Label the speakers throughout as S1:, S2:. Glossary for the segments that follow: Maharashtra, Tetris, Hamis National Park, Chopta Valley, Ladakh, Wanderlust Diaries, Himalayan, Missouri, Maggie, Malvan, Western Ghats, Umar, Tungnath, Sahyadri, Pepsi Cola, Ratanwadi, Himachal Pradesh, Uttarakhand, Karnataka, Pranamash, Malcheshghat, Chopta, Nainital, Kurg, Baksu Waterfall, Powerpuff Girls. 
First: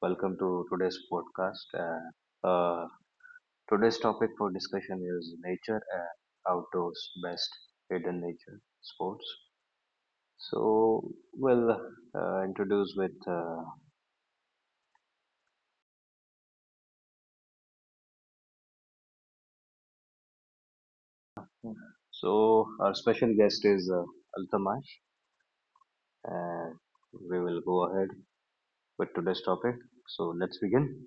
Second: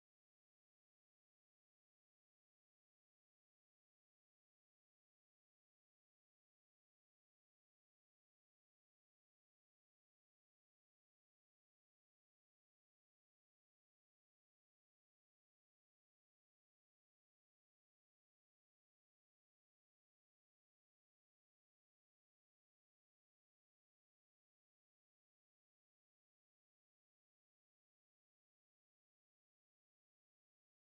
S1: Welcome to today's podcast. And uh, Today's topic for discussion is nature and outdoors, best hidden nature sports. So, we'll introduce with. So, Our special guest is Altamash, and we will go ahead with today's topic. So, let's begin.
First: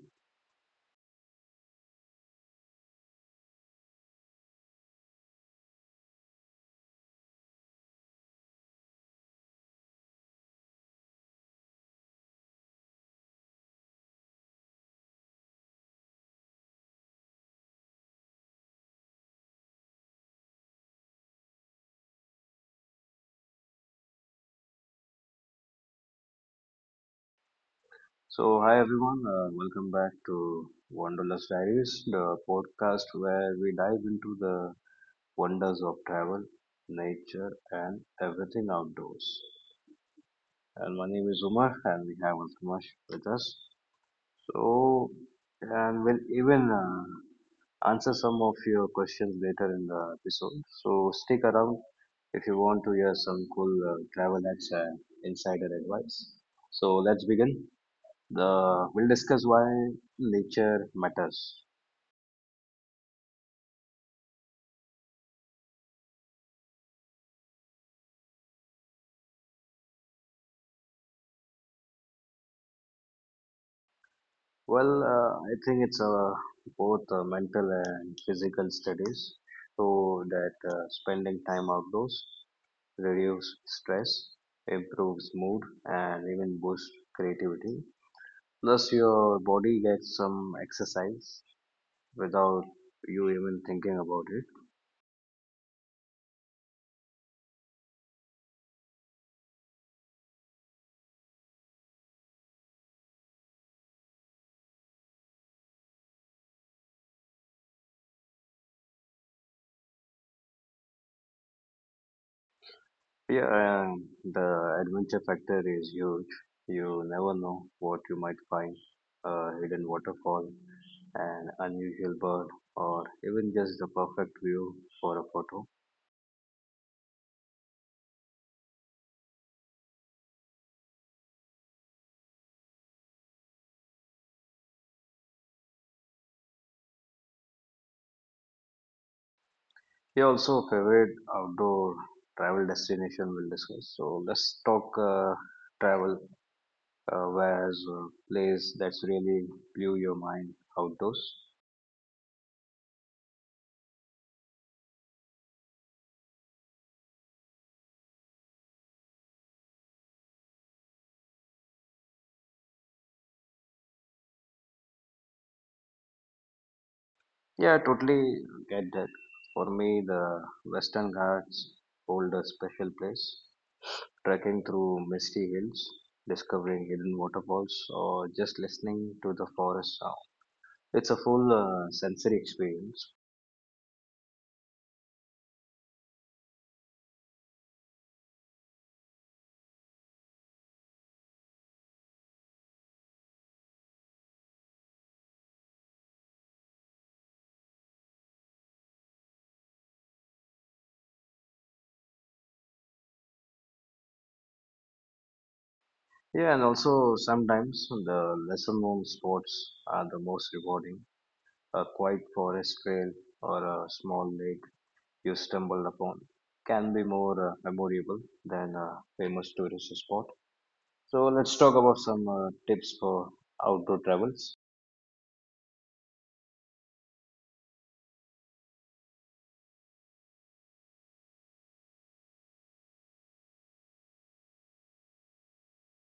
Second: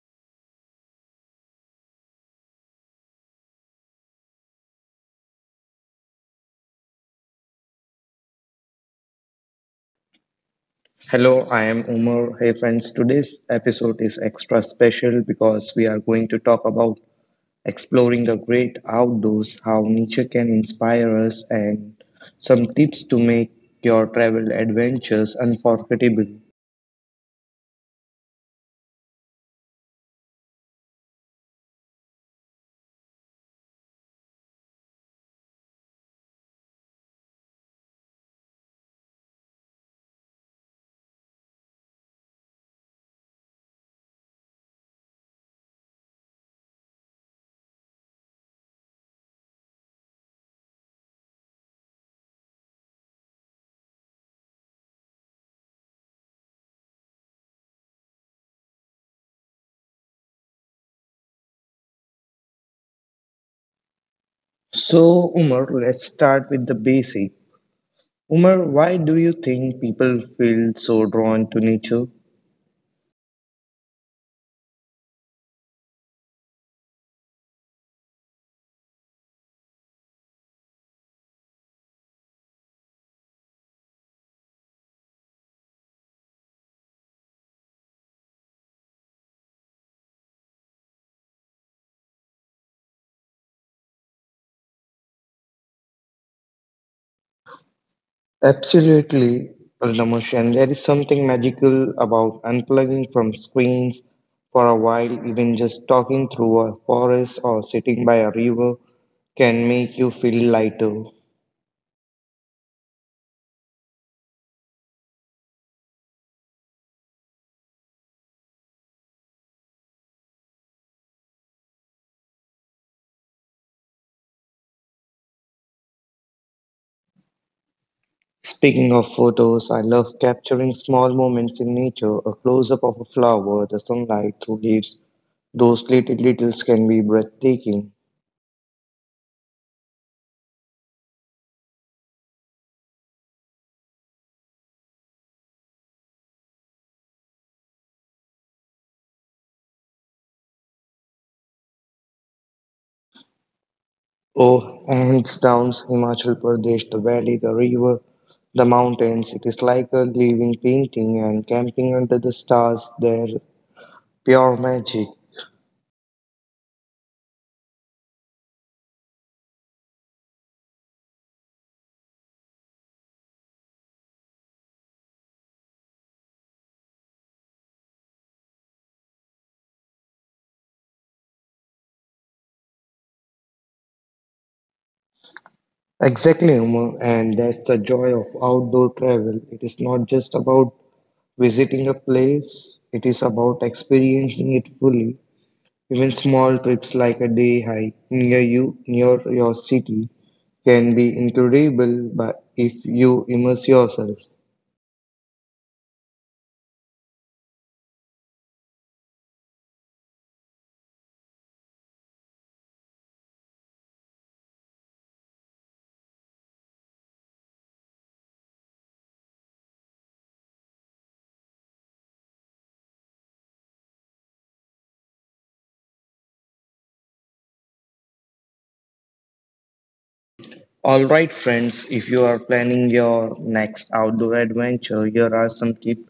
S2: Hello, I am Umar. Hey friends, today's episode is extra special because we are going to talk about exploring the great outdoors, how nature can inspire us, and some tips to make your travel adventures unforgettable.
S1: So, hi everyone, welcome back to Wanderlust Diaries, the podcast where we dive into the wonders of travel, nature, and everything outdoors. And my name is Umar, and we have Utmash with us. So, and we'll even answer some of your questions later in the episode. So, stick around if you want to hear some cool travel hacks and insider advice. So, let's begin. We'll discuss why nature matters.
S2: So, Umar, let's start with the basic. Umar, why do you think people feel so drawn to nature?
S1: Well, I think it's both mental and physical studies. So that spending time outdoors reduces stress, improves mood, and even boosts creativity. Plus, your body gets some exercise without you even thinking about it.
S2: Absolutely, Pranamash, and there is something magical about unplugging from screens for a while, even just talking through a forest or sitting by a river can make you feel lighter.
S1: Yeah, and the adventure factor is huge. You never know what you might find: a hidden waterfall, an unusual bird, or even just the perfect view for a photo.
S2: Speaking of photos, I love capturing small moments in nature, a close up of a flower, the sunlight through leaves. Those little details can be breathtaking.
S1: Yeah, also a favorite outdoor travel destination we'll discuss. So let's talk travel. Where's a place that's really blew your mind outdoors?
S2: Oh, hands down, Himachal Pradesh, the valley, the river, the mountains. It is like a living painting and camping under the stars, they're pure magic.
S1: Yeah, I totally get that. For me, the Western Ghats hold a special place. Trekking through misty hills, discovering hidden waterfalls, or just listening to the forest sound. It's a full sensory experience.
S2: Exactly, Umar, and that's the joy of outdoor travel. It is not just about visiting a place, it is about experiencing it fully. Even small trips like a day hike near you, near your city, can be incredible but if you immerse yourself.
S1: Yeah, and also sometimes the lesser known spots are the most rewarding. A quiet forest trail or a small lake you stumble upon can be more memorable than a famous tourist spot. So let's talk about some tips for outdoor travels.
S2: All right, friends, if you are planning your next outdoor adventure, here are some tips.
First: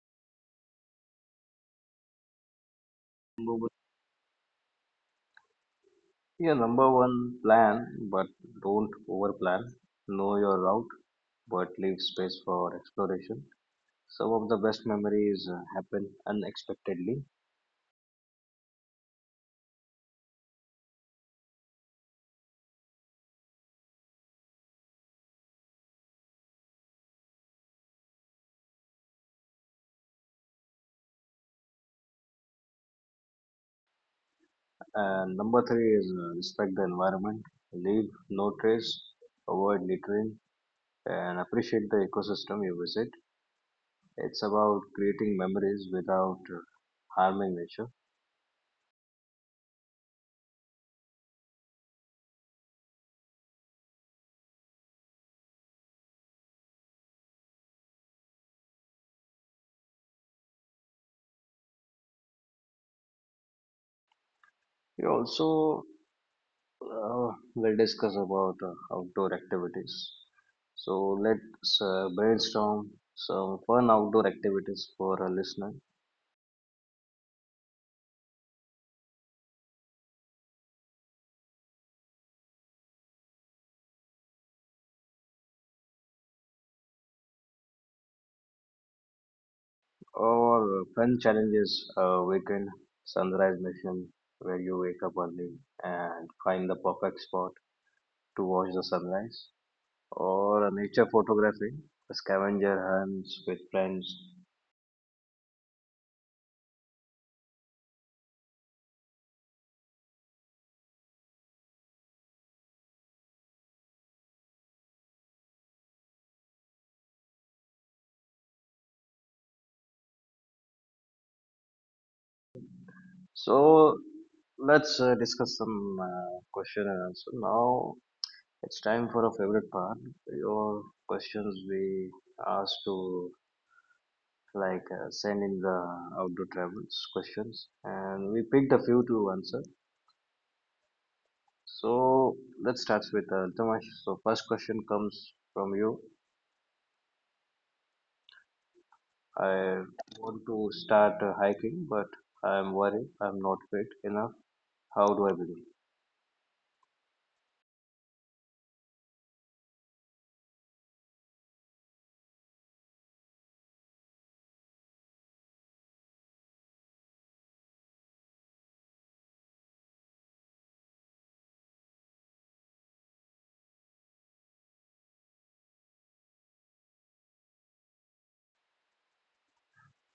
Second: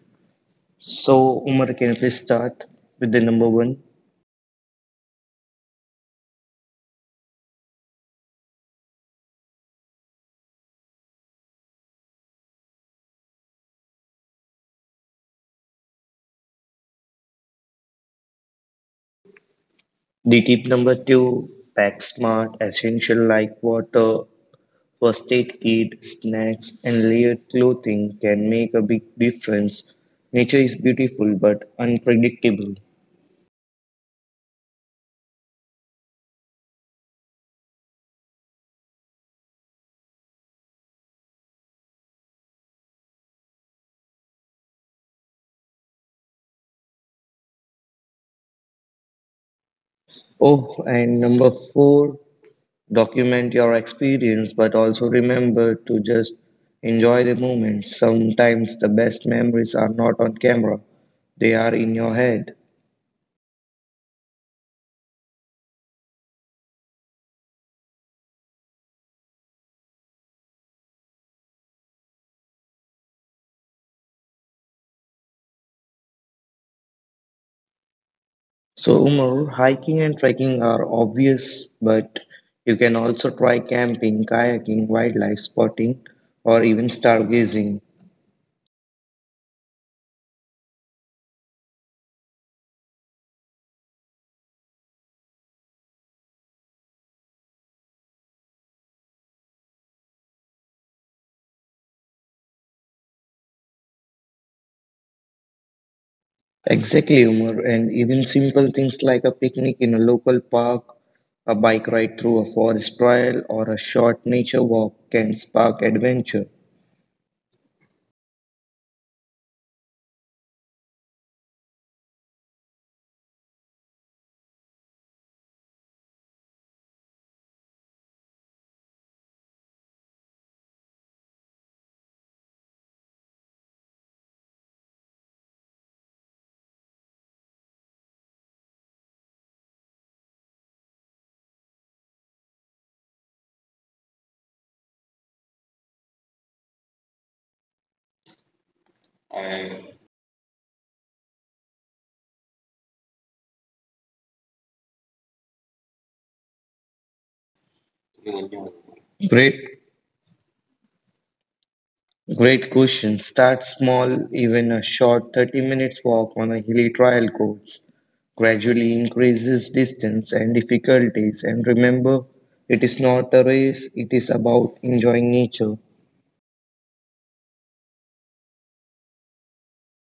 S2: So, Umar, can you please start with the number one?
S1: Yeah, number one, plan, but don't overplan. Know your route, but leave space for exploration. Some of the best memories happen unexpectedly.
S2: The tip number two pack smart, essential like water, first aid kit, snacks, and layered clothing can make a big difference. Nature is beautiful but unpredictable.
S1: And number three is respect the environment. Leave no trace, avoid littering, and appreciate the ecosystem you visit. It's about creating memories without harming nature.
S2: Oh, and number four document your experience but also remember to just enjoy the moment sometimes the best memories are not on camera they are in your head
S1: You also, we'll discuss about outdoor activities. So let's brainstorm some fun outdoor activities for a listener,
S2: so umar hiking and trekking are obvious but you can also try camping kayaking wildlife spotting or even stargazing
S1: or fun challenges, weekend sunrise mission where you wake up early and find the perfect spot to watch the sunrise, or a nature photography, a scavenger hunts with friends.
S2: exactly umar and even simple things like a picnic in a local park a bike ride through a forest trail or a short nature walk can spark adventure
S1: So let's discuss some question and answer now. It's time for a favorite part. Your questions we asked to like send in the outdoor travels questions, and we picked a few to answer. So let's start with Altamash. So first question comes from you. I want to start hiking, but I'm worried I'm not fit enough. How do I begin?
S2: Great Great question. Start small, even a short 30 minutes walk on a hilly trial course. Gradually increases distance and difficulties, and remember, it is not a race, it is about enjoying nature.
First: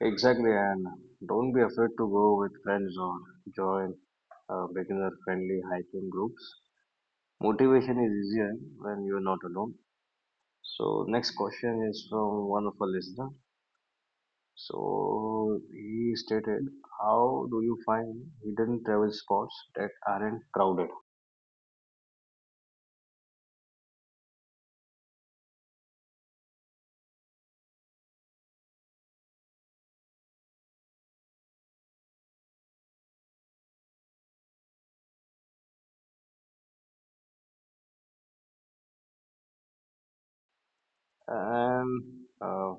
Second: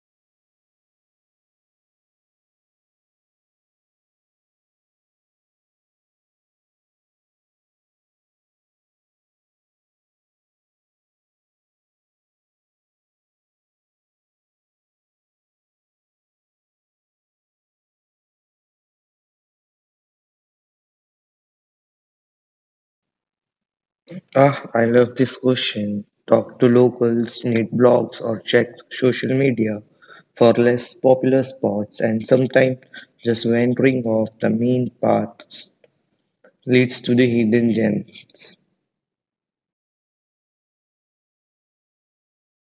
S1: Exactly, and don't be afraid to go with friends or join beginner-friendly hiking groups. Motivation is easier when you're not alone. So next question is from one of our listener. So he stated, how do you find hidden travel spots that aren't crowded?
S2: Ah, I love this question. Talk to locals, read blogs, or check social media for less popular spots, and sometimes just wandering off the main path leads to the hidden gems.
S1: And uh,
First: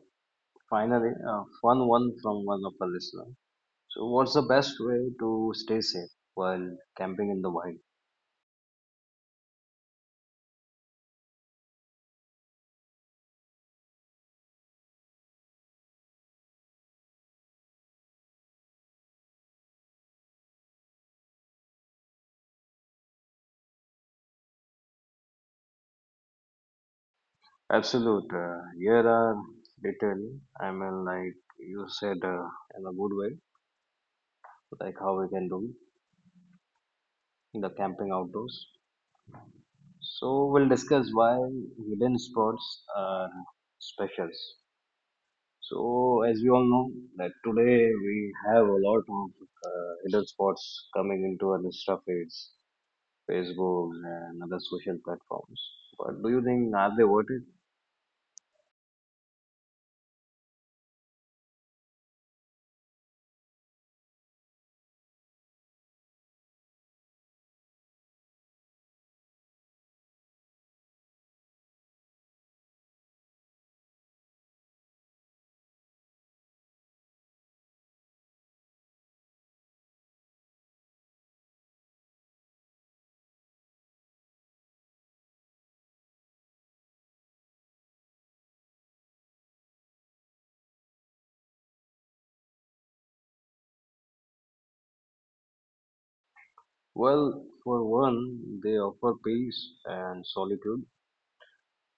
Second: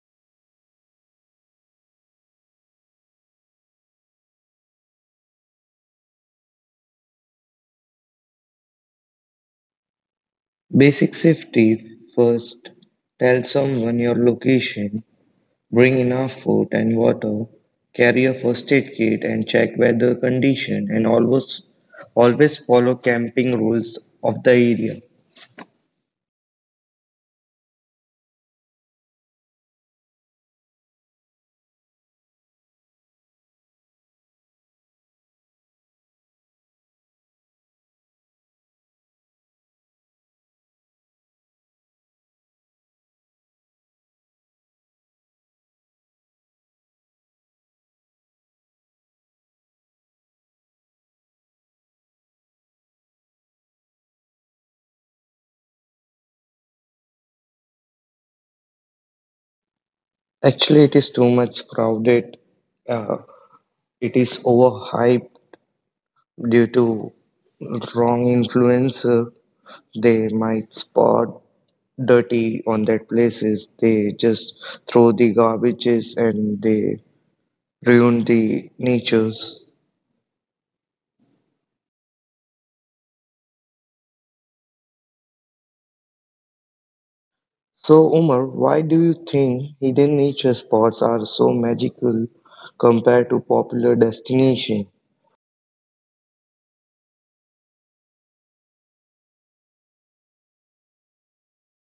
S1: Finally, fun one from one of our listener. So what's the best way to stay safe while camping in the wild?
S2: Basic safety first. Tell someone your location, bring enough food and water, carry a first aid kit and check weather condition and always always follow camping rules of the area.
S1: Absolute. Here are detail. I mean, like you said, in a good way, like how we can do the camping outdoors. So we'll discuss why hidden spots are specials. So as we all know that today we have a lot of hidden spots coming into our Insta feeds, Facebook and other social platforms. But do you think are they worth it?
S2: Actually it is too much crowded. Uh, it is overhyped due to wrong influencer. They might spot dirty on that places. They just throw the garbages and they ruin the natures. So, Umar, why do you think hidden nature spots are so magical compared to popular destinations?
S1: Well, for one, they offer peace and solitude.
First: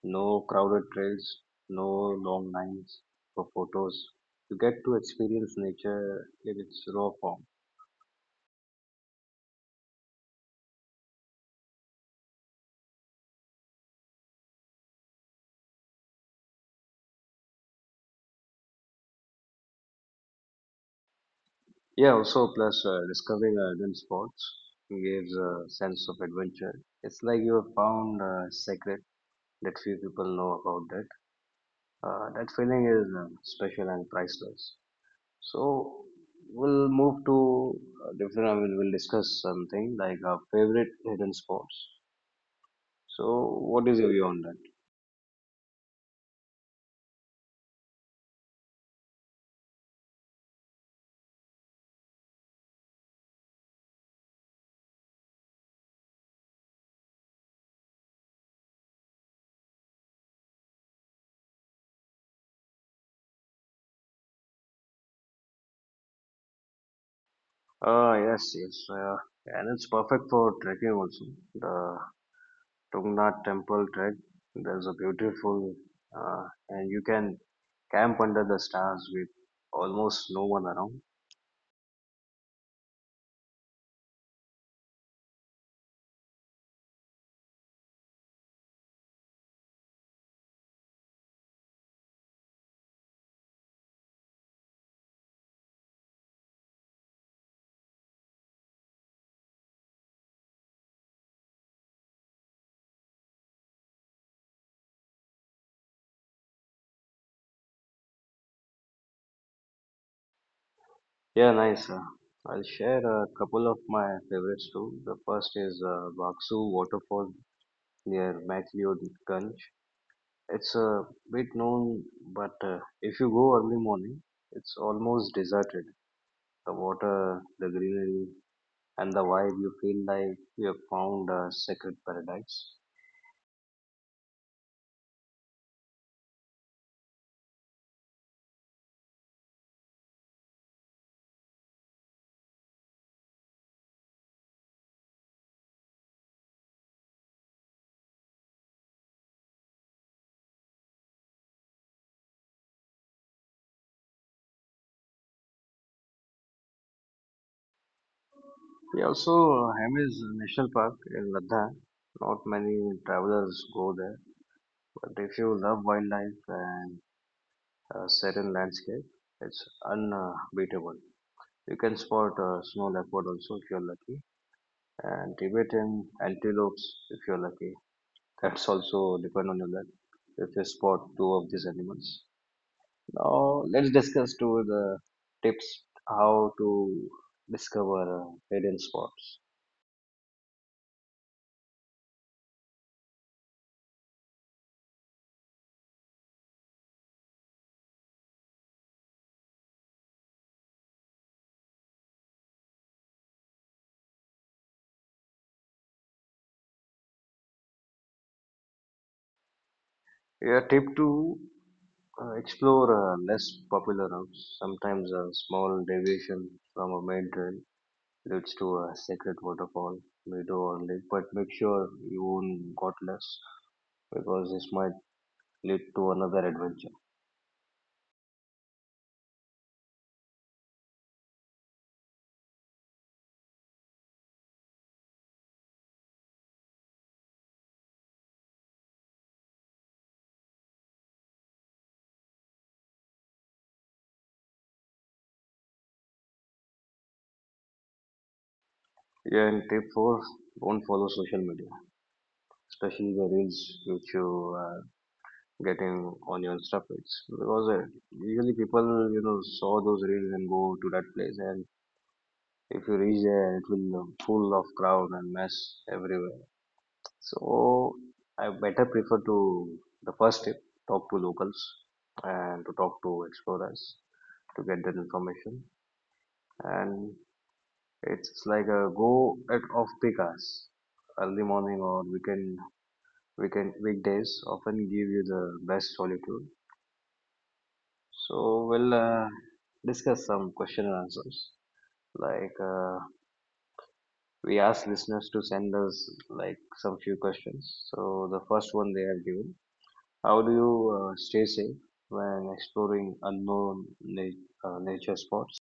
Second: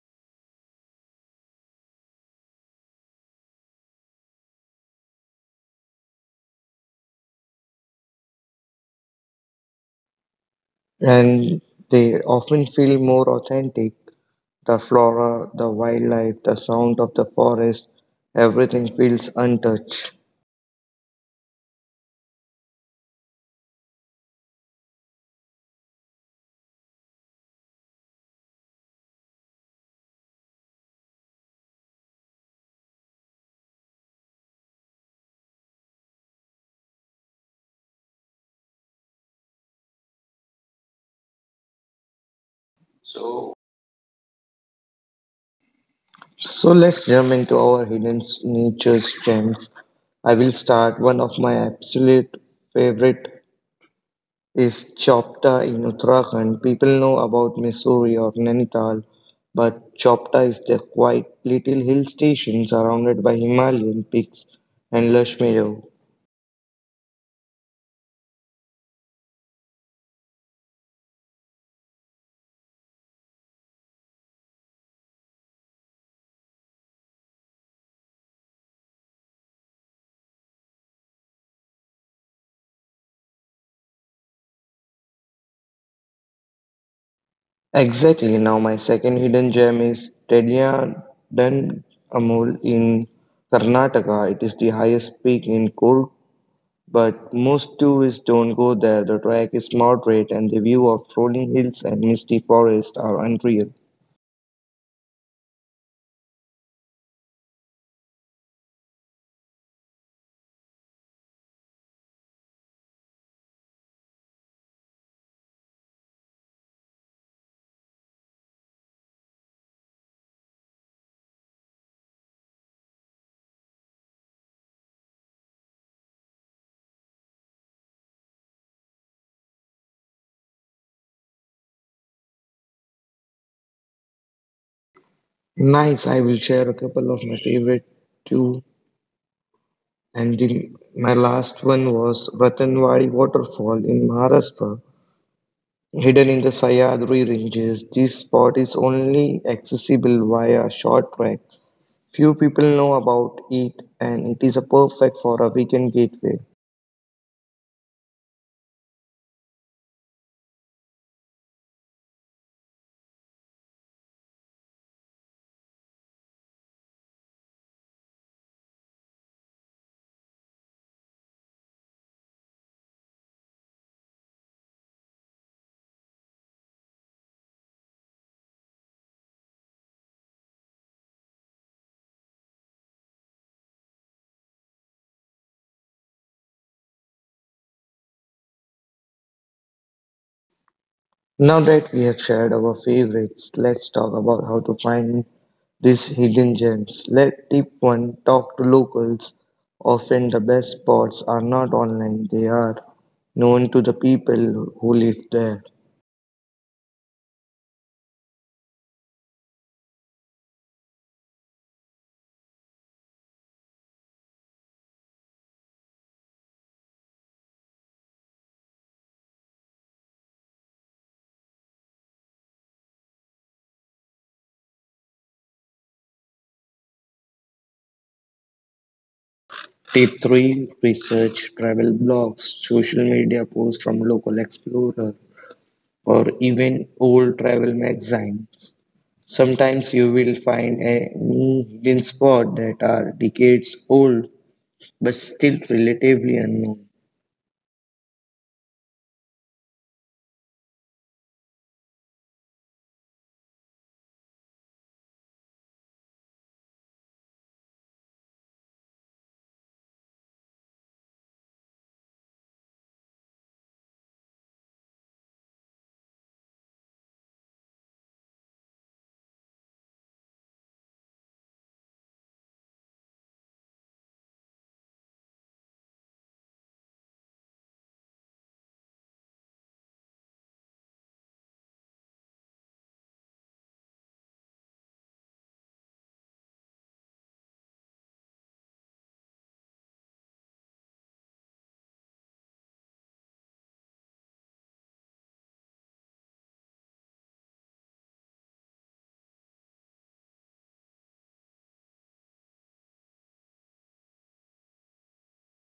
S1: No crowded trails, no long lines for photos. You get to experience nature in its raw form.
S2: And they often feel more authentic. The flora, the wildlife, the sound of the forest, everything feels untouched.
S1: Yeah, also plus discovering hidden spots gives a sense of adventure. It's like you have found a secret that few people know about that. That feeling is special and priceless. So we'll move to different. I mean, we'll discuss something like our favorite hidden spots. So what is your view on that?
S2: So let's jump into our nature's gems. I will start one of my absolute favorite is Chopta in Uttarakhand. People know about Missouri or Nainital, but Chopta is the quiet little hill station surrounded by Himalayan peaks and lush meadow.
S1: Ah, yes, yes, and it's perfect for trekking also. The Tungnath temple trek. There's a beautiful, uh, and you can camp under the stars with almost no one around.
S2: Exactly. Now my second hidden gem is Tediyadan Amul in Karnataka. It is the highest peak in Kurg, but most tourists don't go there. The track is moderate and the view of rolling hills and misty forests are unreal.
S1: Yeah, nice. I'll share a couple of my favorites too. The first is Baksu Waterfall near MacLeodganj. It's a bit known, but if you go early morning, it's almost deserted. The water, the greenery, and the vibe, you feel like you have found a sacred paradise.
S2: Nice. I will share a couple of my favorite too. And the, my last one was Ratanwadi Waterfall in Maharashtra, hidden in the Sahyadri ranges. This spot is only accessible via short track. Few people know about it, and it is a perfect for a weekend gateway.
S1: We also Hamis National Park in Ladakh. Not many travelers go there, but if you love wildlife and a serene landscape, it's unbeatable. You can spot a snow leopard also if you're lucky, and Tibetan antelopes if you're lucky. That's also depend on your luck if you spot two of these animals. Now let's discuss to the tips how to discover hidden spots.
S2: Now that we have shared our favorites, let's talk about how to find these hidden gems. Let Tip 1 talk to locals. Often the best spots are not online, they are known to the people who live there.
S1: Yeah, tip to explore less popular routes. Sometimes a small deviation from a main trail leads to a sacred waterfall, meadow, or lake. But make sure you won't got lost because this might lead to another adventure.
S2: Tip 3 Research travel blogs, social media posts from local explorers, or even old travel magazines. Sometimes you will find any hidden spot that are decades old but still relatively unknown.
S1: Yeah, and tip four: don't follow social media, especially the reels which you are getting on your Insta feeds, because usually people saw those reels and go to that place, and if you reach there, it will full of crowd and mess everywhere. So I better prefer to the first tip: talk to locals and to talk to explorers to get that information. And it's like a go at off peak hours, early morning or weekend weekdays often give you the best solitude. So we'll discuss some question and answers like. We asked listeners to send us like some few questions. So the first one they have given: how do you stay safe when exploring unknown nature spots?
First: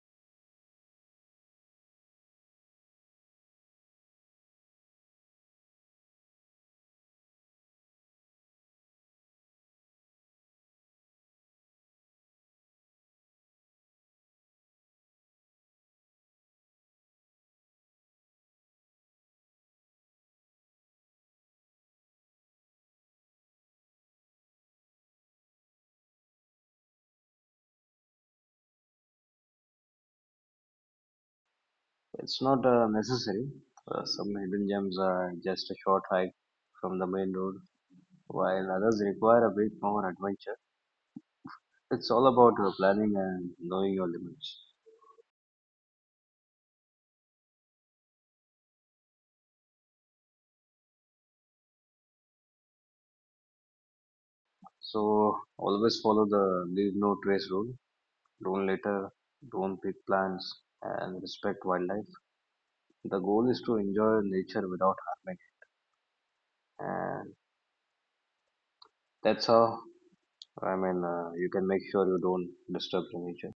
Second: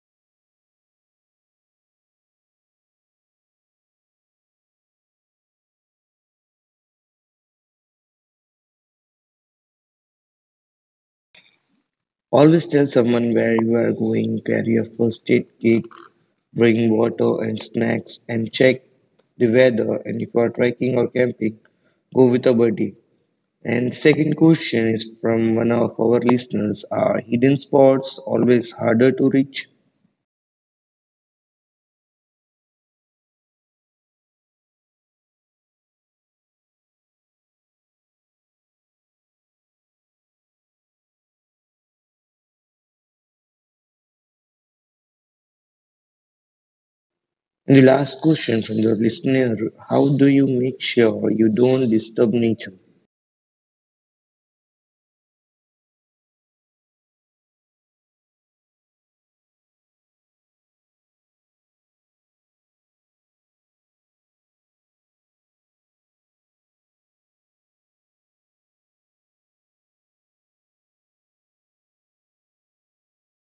S2: Always tell someone where you are going, carry a first aid kit Bring water and snacks and check the weather. And if you are trekking or camping, go with a buddy. And second question is from one of our listeners Are hidden spots always harder to reach?
S1: It's not necessary. Some hidden gems are just a short hike from the main road, while others require a bit more adventure. It's all about planning and knowing your limits.
S2: And the last question from the listener How do you make sure you don't disturb nature?
S1: So always follow the leave no trace rule. Don't litter, don't pick plants, and respect wildlife. The goal is to enjoy nature without harming it. And that's how, I mean, you can make sure you don't disturb the nature.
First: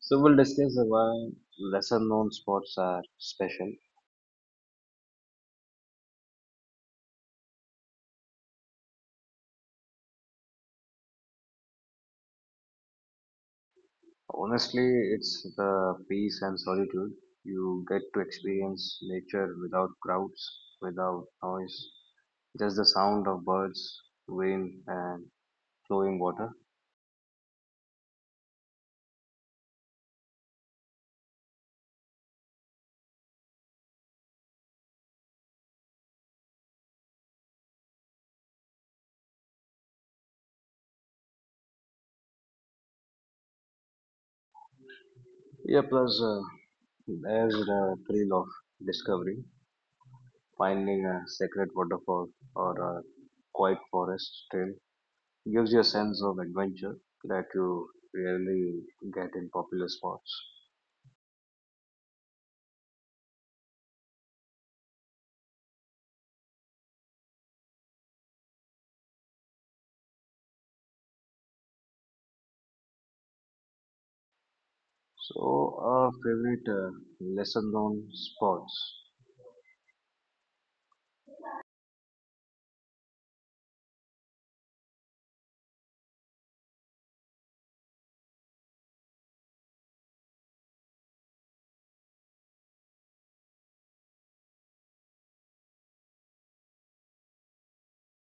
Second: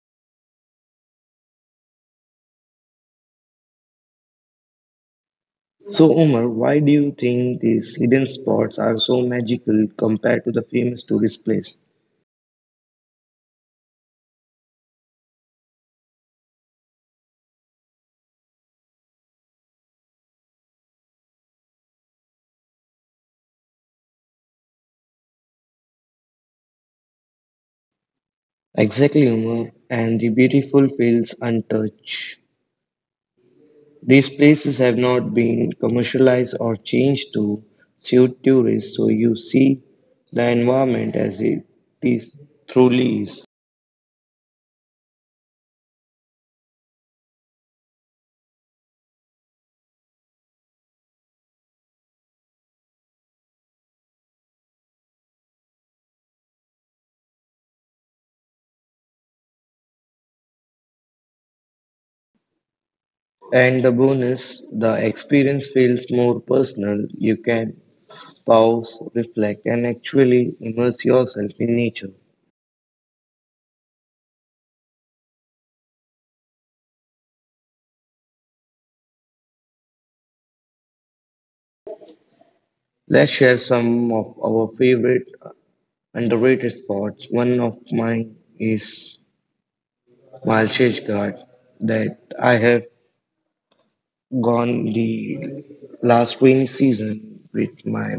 S1: So we'll discuss why lesser known spots are special.
S2: So, Omar, why do you think these hidden spots are so magical compared to the famous tourist place?
S1: Honestly, it's the peace and solitude. You get to experience nature without crowds, without noise, just the sound of birds, wind, and flowing water.
S2: Exactly, Omar, and the beautiful feels untouched. These places have not been commercialized or changed to suit tourists, so you see the environment as it is truly is.
S1: Yeah, plus there's the thrill of discovery. Finding a sacred waterfall or a quiet forest trail gives you a sense of adventure that you rarely get in popular spots.
S2: And the bonus, the experience feels more personal. You can pause, reflect, and actually immerse yourself in nature.
S1: So, our favorite lesser known spots.
S2: Let's share some of our favorite underrated spots. One of mine is Malcheshghat that I have gone the last rainy season with my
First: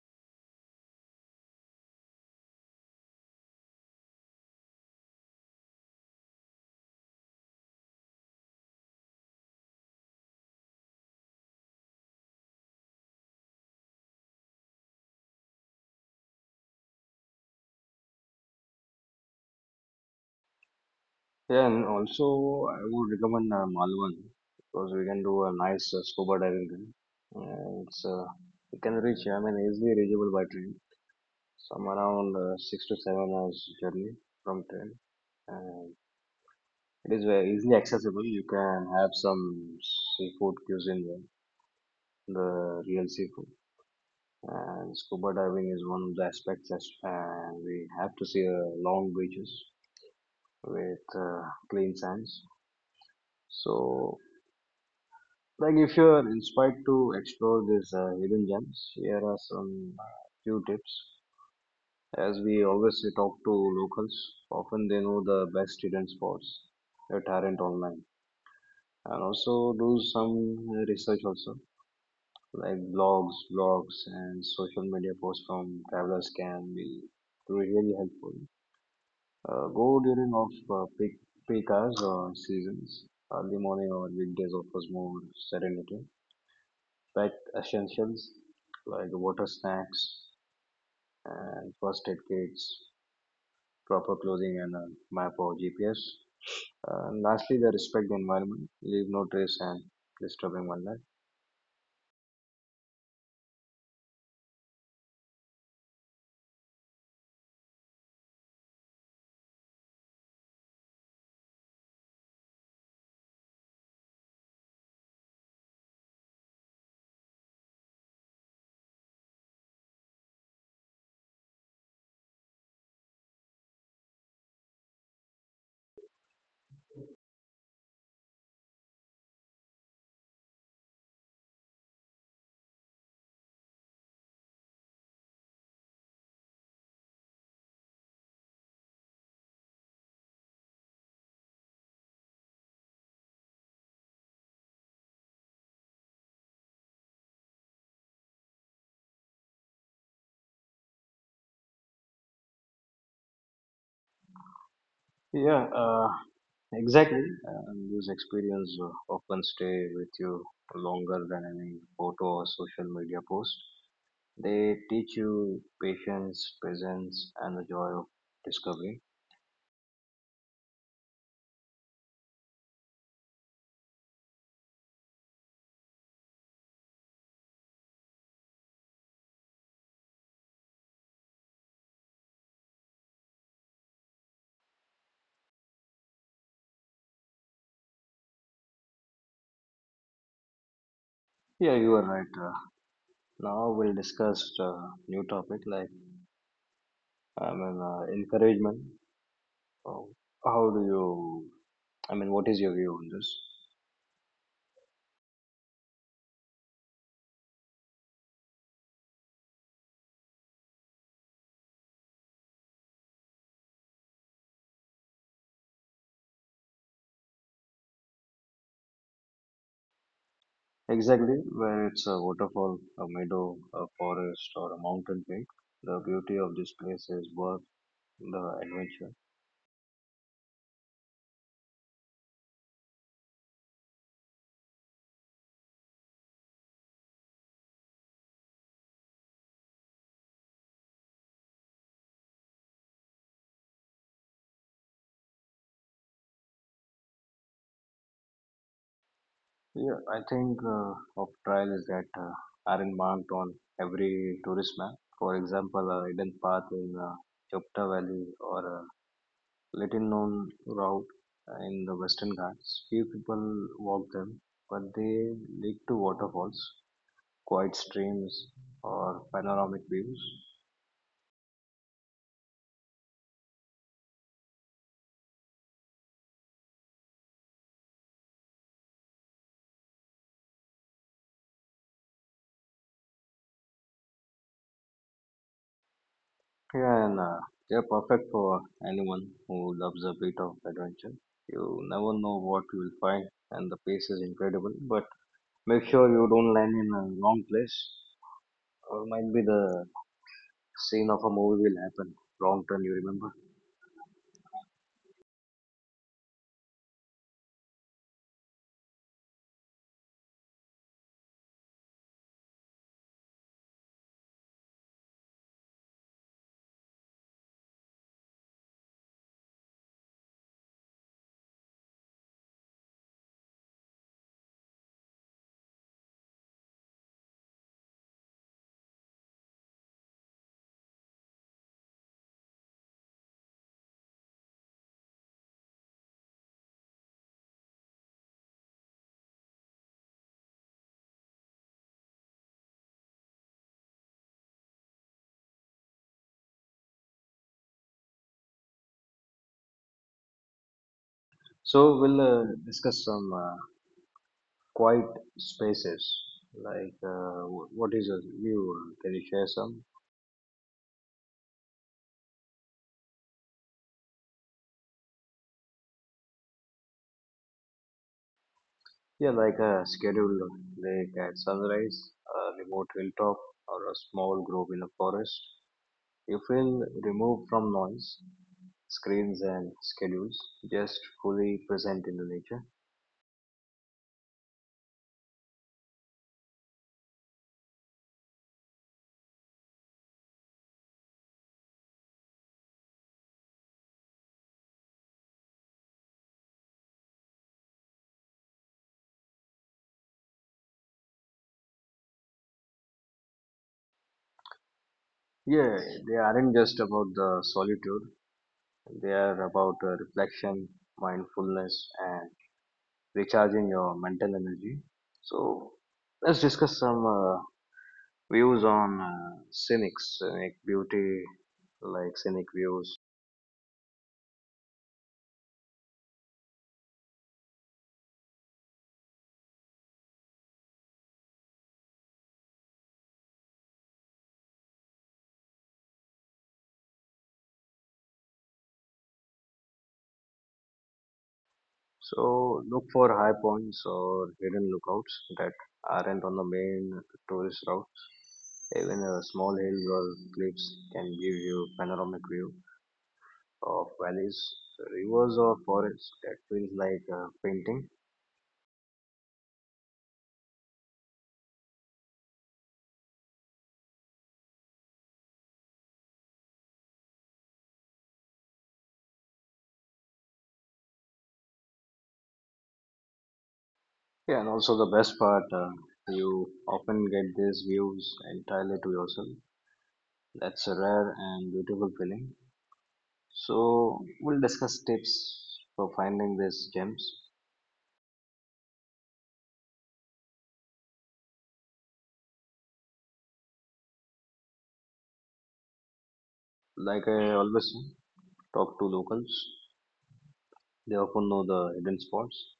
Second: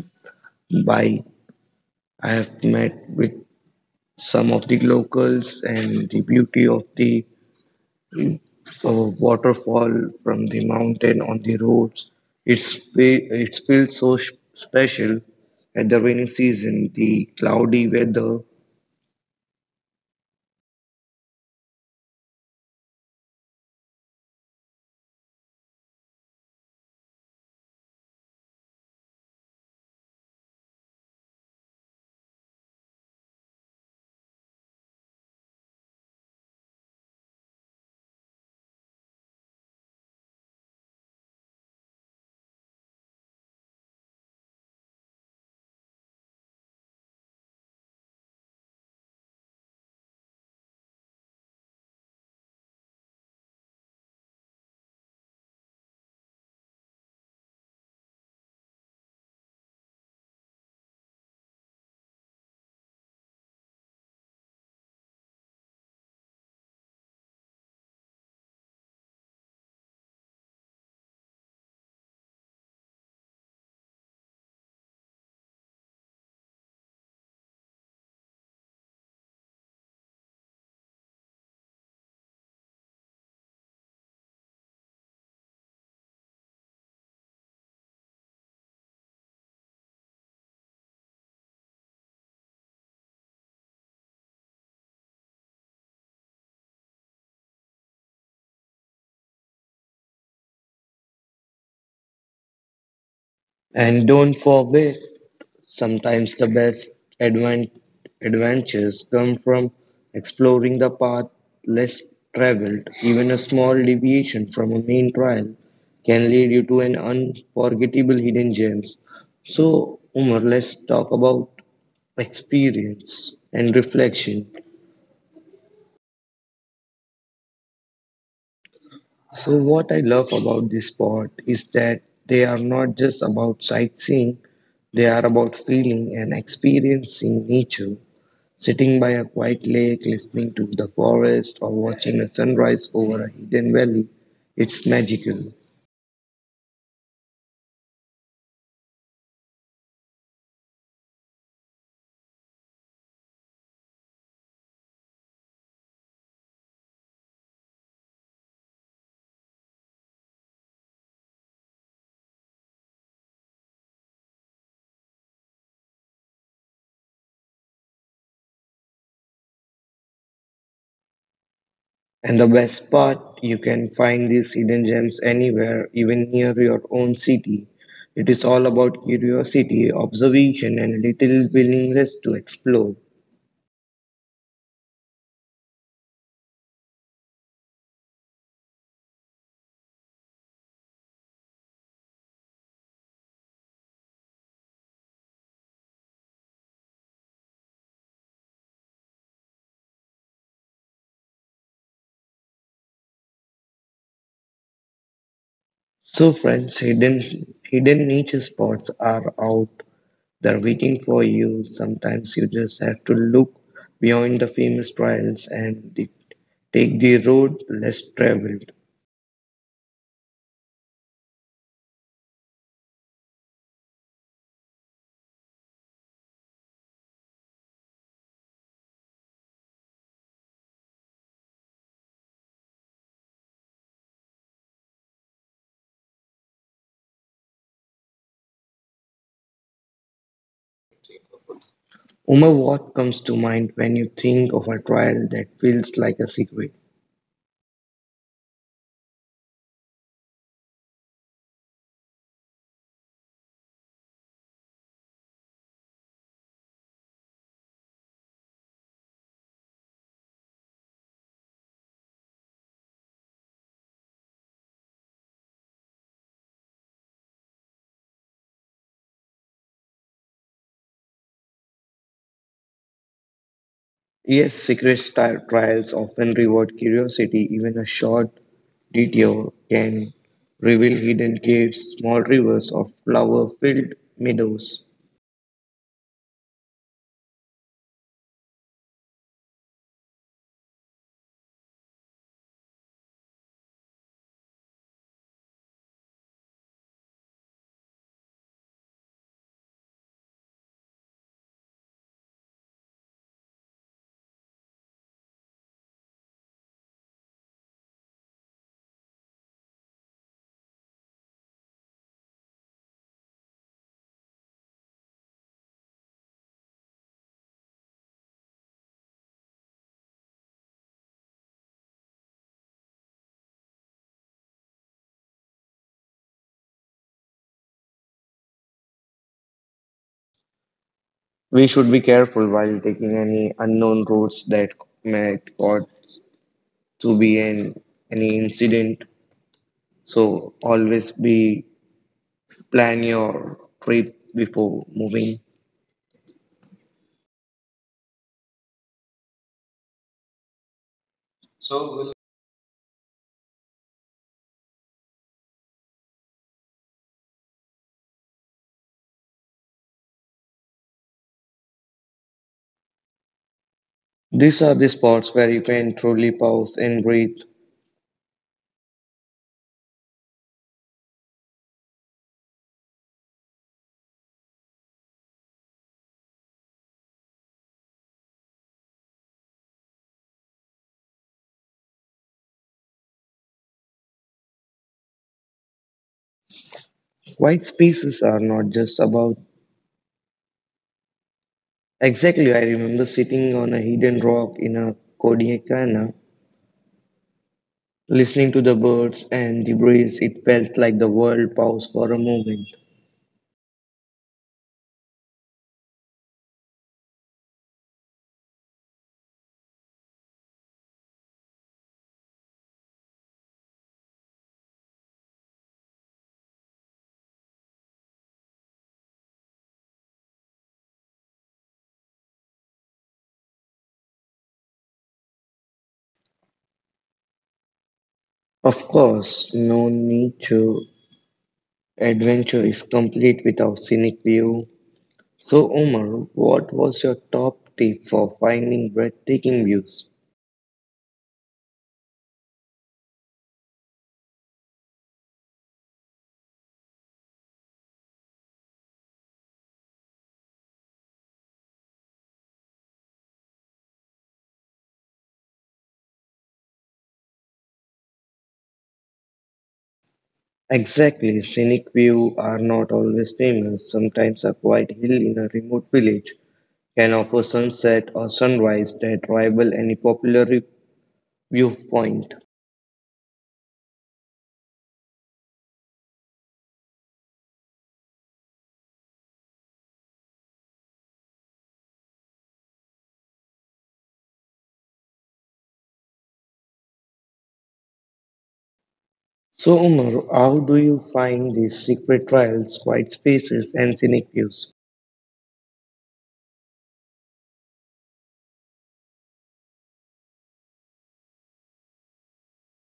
S2: bike. I have met with some of the locals and the beauty of the uh, waterfall from the mountain on the roads. It feels so special at the rainy season, the cloudy weather,
S1: Yeah, and also I would recommend Malvan because we can do a nice scuba diving there. It can reach, I mean, easily reachable by train, some around 6 to 7 hours journey from train. And it is very easily accessible. You can have some seafood cuisine, there, the real seafood. And scuba diving is one of the aspects as we have to see long beaches with clean sands. So, like if you're inspired to explore these hidden gems, here are some few tips. As we always talk to locals, often they know the best hidden spots that aren't online. And also do some research also, like blogs, and social media posts from travelers can be really helpful. Go during off peak hours or seasons. Early morning or weekdays offers more serenity. Pack essentials like water snacks and first aid kits, proper clothing, and a map or GPS. And lastly, they respect the environment, leave no trace, and disturbing one life.
S2: and don't forget Sometimes the best advent- adventures come from exploring the path less traveled. Even a small deviation from a main trail can lead you to an unforgettable hidden gems. So, Umar, let's talk about experience and reflection. So, what I love about this spot is that they are not just about sightseeing, they are about feeling and experiencing nature Sitting by a quiet lake, listening to the forest, or watching a sunrise over a hidden valley, it's magical.
S1: Yeah, uh, Exactly, and these experiences often stay with you longer than any photo or social media post. They teach you patience, presence, and the joy of discovery.
S2: And the best part, you can find these hidden gems anywhere, even near your own city. It is all about curiosity, observation, and a little willingness to explore.
S1: Yeah, you are right. Now we'll discuss new topic like I mean encouragement. Oh, how do you? I mean, what is your view on this?
S2: So, friends, hidden nature spots are out there waiting for you. Sometimes you just have to look beyond the famous trails and the Take the road less traveled.
S1: Exactly, where it's a waterfall, a meadow, a forest, or a mountain peak. The beauty of this place is worth the adventure.
S2: Umar, what comes to mind when you think of a trial that feels like a secret?
S1: Yeah, I think of trial is that aren't marked on every tourist map. For example, a hidden path in Chopta Valley or a little known route in the Western Ghats. Few people walk them, but they lead to waterfalls, quiet streams, or panoramic views.
S2: Yes, secret style trials often reward curiosity. Even a short detour can reveal hidden caves, small rivers, or flower filled meadows.
S1: Yeah, and They're perfect for anyone who loves a bit of adventure. You never know what you will find, and the pace is incredible. But make sure you don't land in a wrong place, or might be the scene of a movie will happen. Wrong turn, you remember?
S2: We should be careful while taking any unknown roads that may cause to be an any incident. So always be plan your trip before moving. So
S1: So
S2: we'll
S1: we'll discuss some quiet spaces. Like, what is a view? Can you share some?
S2: These are the spots where you can truly pause and breathe.
S1: Yeah, like a scheduled lake at sunrise, a remote hilltop, or a small grove in a forest. You feel removed from noise, screens, and schedules, just fully present in the nature.
S2: White spaces are not just about. Exactly, I remember sitting on a hidden rock in a Kodaikanal, listening to the birds and the breeze. It felt like the world paused for a moment.
S1: Yeah, they aren't just about the solitude, they are about reflection, mindfulness, and recharging your mental energy. So, let's discuss some views on scenic beauty, like scenic views.
S2: Of course, no nature adventure is complete without scenic view. So, Omar, what was your top tip for finding breathtaking views?
S1: So, look for high points or hidden lookouts that aren't on the main tourist route. Even a small hill or cliffs can give you panoramic view of valleys, rivers, or forests. That feels like painting.
S2: Exactly, scenic views are not always famous. Sometimes a quiet hill in a remote village can offer sunset or sunrise that rival any popular viewpoint.
S1: Yeah, and also the best part, you often get these views entirely to yourself. That's a rare and beautiful feeling. So, we'll discuss tips for finding these gems.
S2: So, Umar, how do you find these secret trails, quiet spaces, and scenic views?
S1: Like I always say, talk to locals. They often know the hidden spots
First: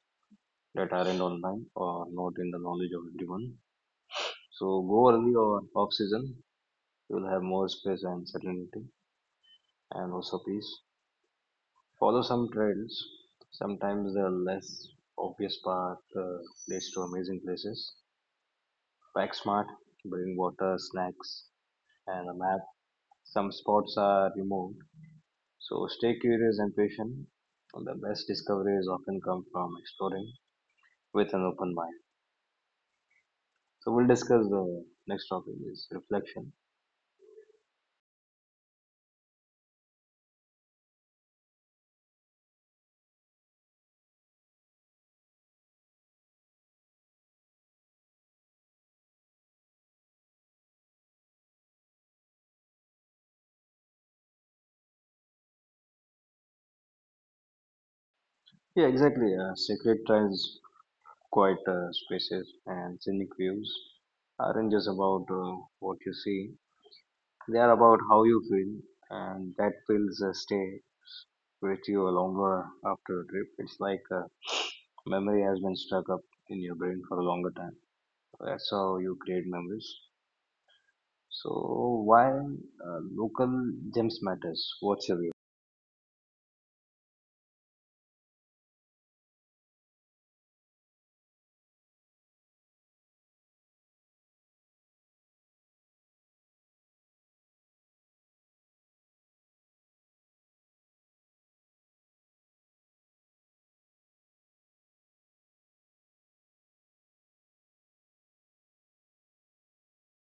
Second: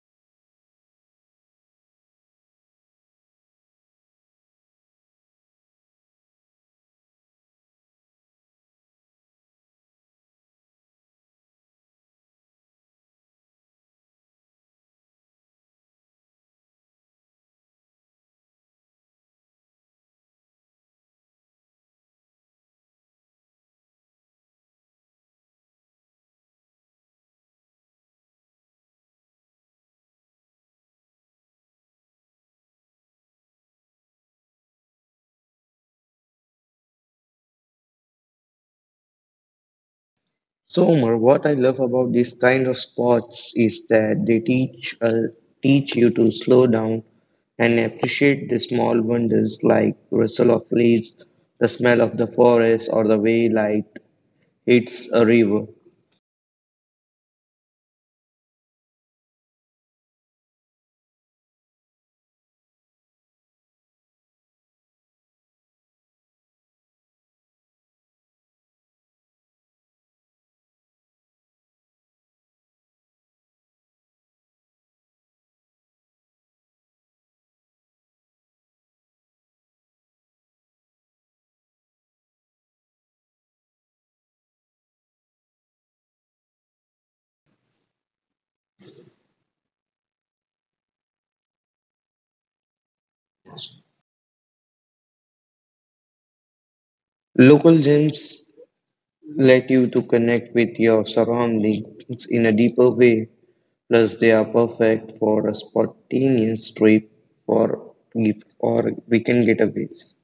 S1: that aren't online or not in the knowledge of everyone. So, go early or off season. You'll have more space and certainty and also peace. Follow some trails. Sometimes the less obvious path leads to amazing places. Pack smart, bring water, snacks, and a map. Some spots are removed, so stay curious and patient. The best discoveries often come from exploring with an open mind. So we'll discuss the next topic is reflection.
S2: So, Umar, what I love about this kind of sports is that they teach you to slow down and appreciate the small wonders like rustle of leaves, the smell of the forest, or the way light hits a river.
S1: Yeah, exactly. Sacred trails, quiet spaces, and scenic views aren't just about what you see. They are about how you feel, and that feels stay with you longer after a trip. It's like a memory has been stuck up in your brain for a longer time. That's how you create memories. So why local gems matters? What's your view?
S2: Local gyms let you to connect with your surroundings in a deeper way. Plus, they are perfect for a spontaneous trip for gift or weekend getaways.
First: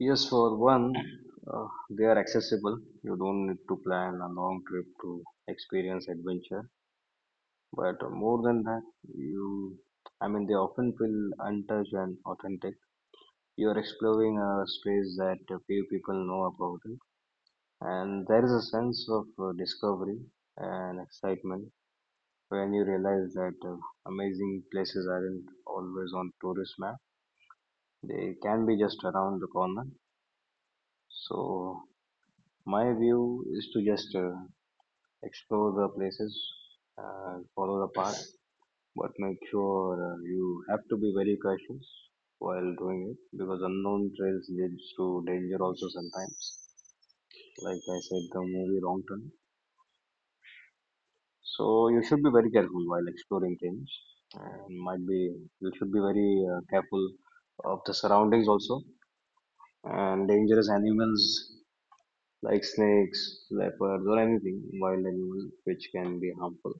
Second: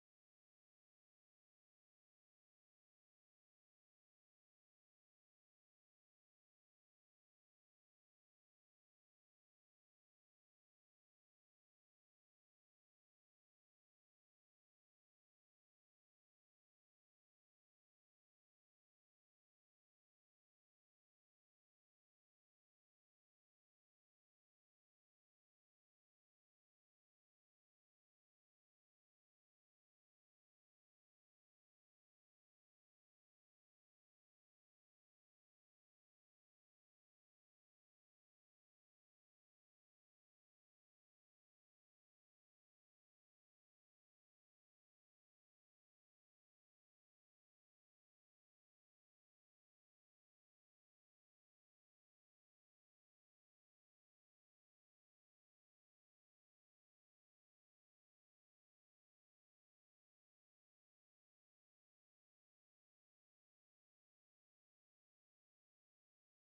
S1: Yes, for one, uh, they are accessible. You don't need to plan a long trip to experience adventure. But more than that, you, I mean, they often feel untouched and authentic. You're exploring a space that few people know about, and there is a sense of discovery and excitement when you realize that amazing places aren't always on tourist map, they can be just around the corner. So my view is to just explore the places, follow the path, but make sure you have to be very cautious while doing it, because unknown trails leads to danger also sometimes, like I said, the movie Wrong Turn. So you should be very careful while exploring things, and might be you should be very careful of the surroundings also, and dangerous animals like snakes, leopards, or anything wild animal which can be harmful.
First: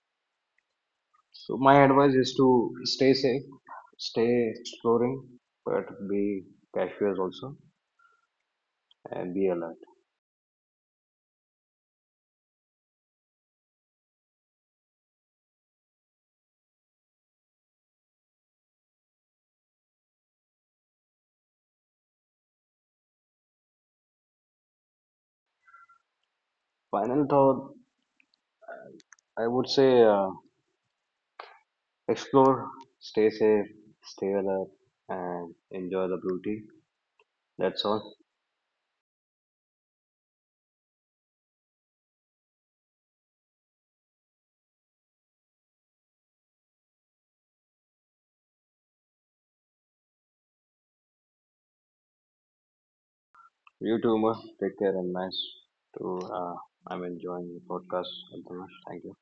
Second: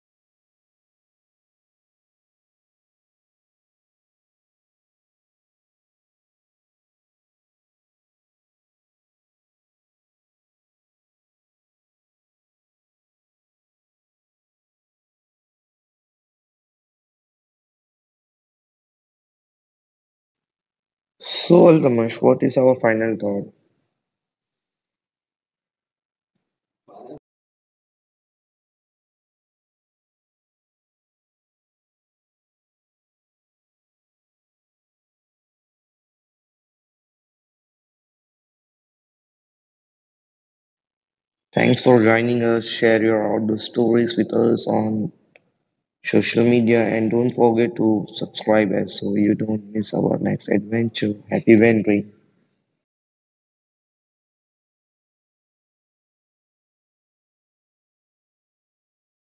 S1: So my advice is to stay safe, stay exploring, but be cautious also and be alert.
S2: So, Ramesh, what is our final thought?
S1: Final thought, I would say. Explore, stay safe, stay alert, and enjoy the beauty. That's all.
S2: Thanks for joining us. Share your outdoor stories with us on social media and don't forget to subscribe us so you don't miss our next adventure. Happy wandering.
S1: You too, Umar. Take care and nice to. I'm enjoying the podcast. Thank you.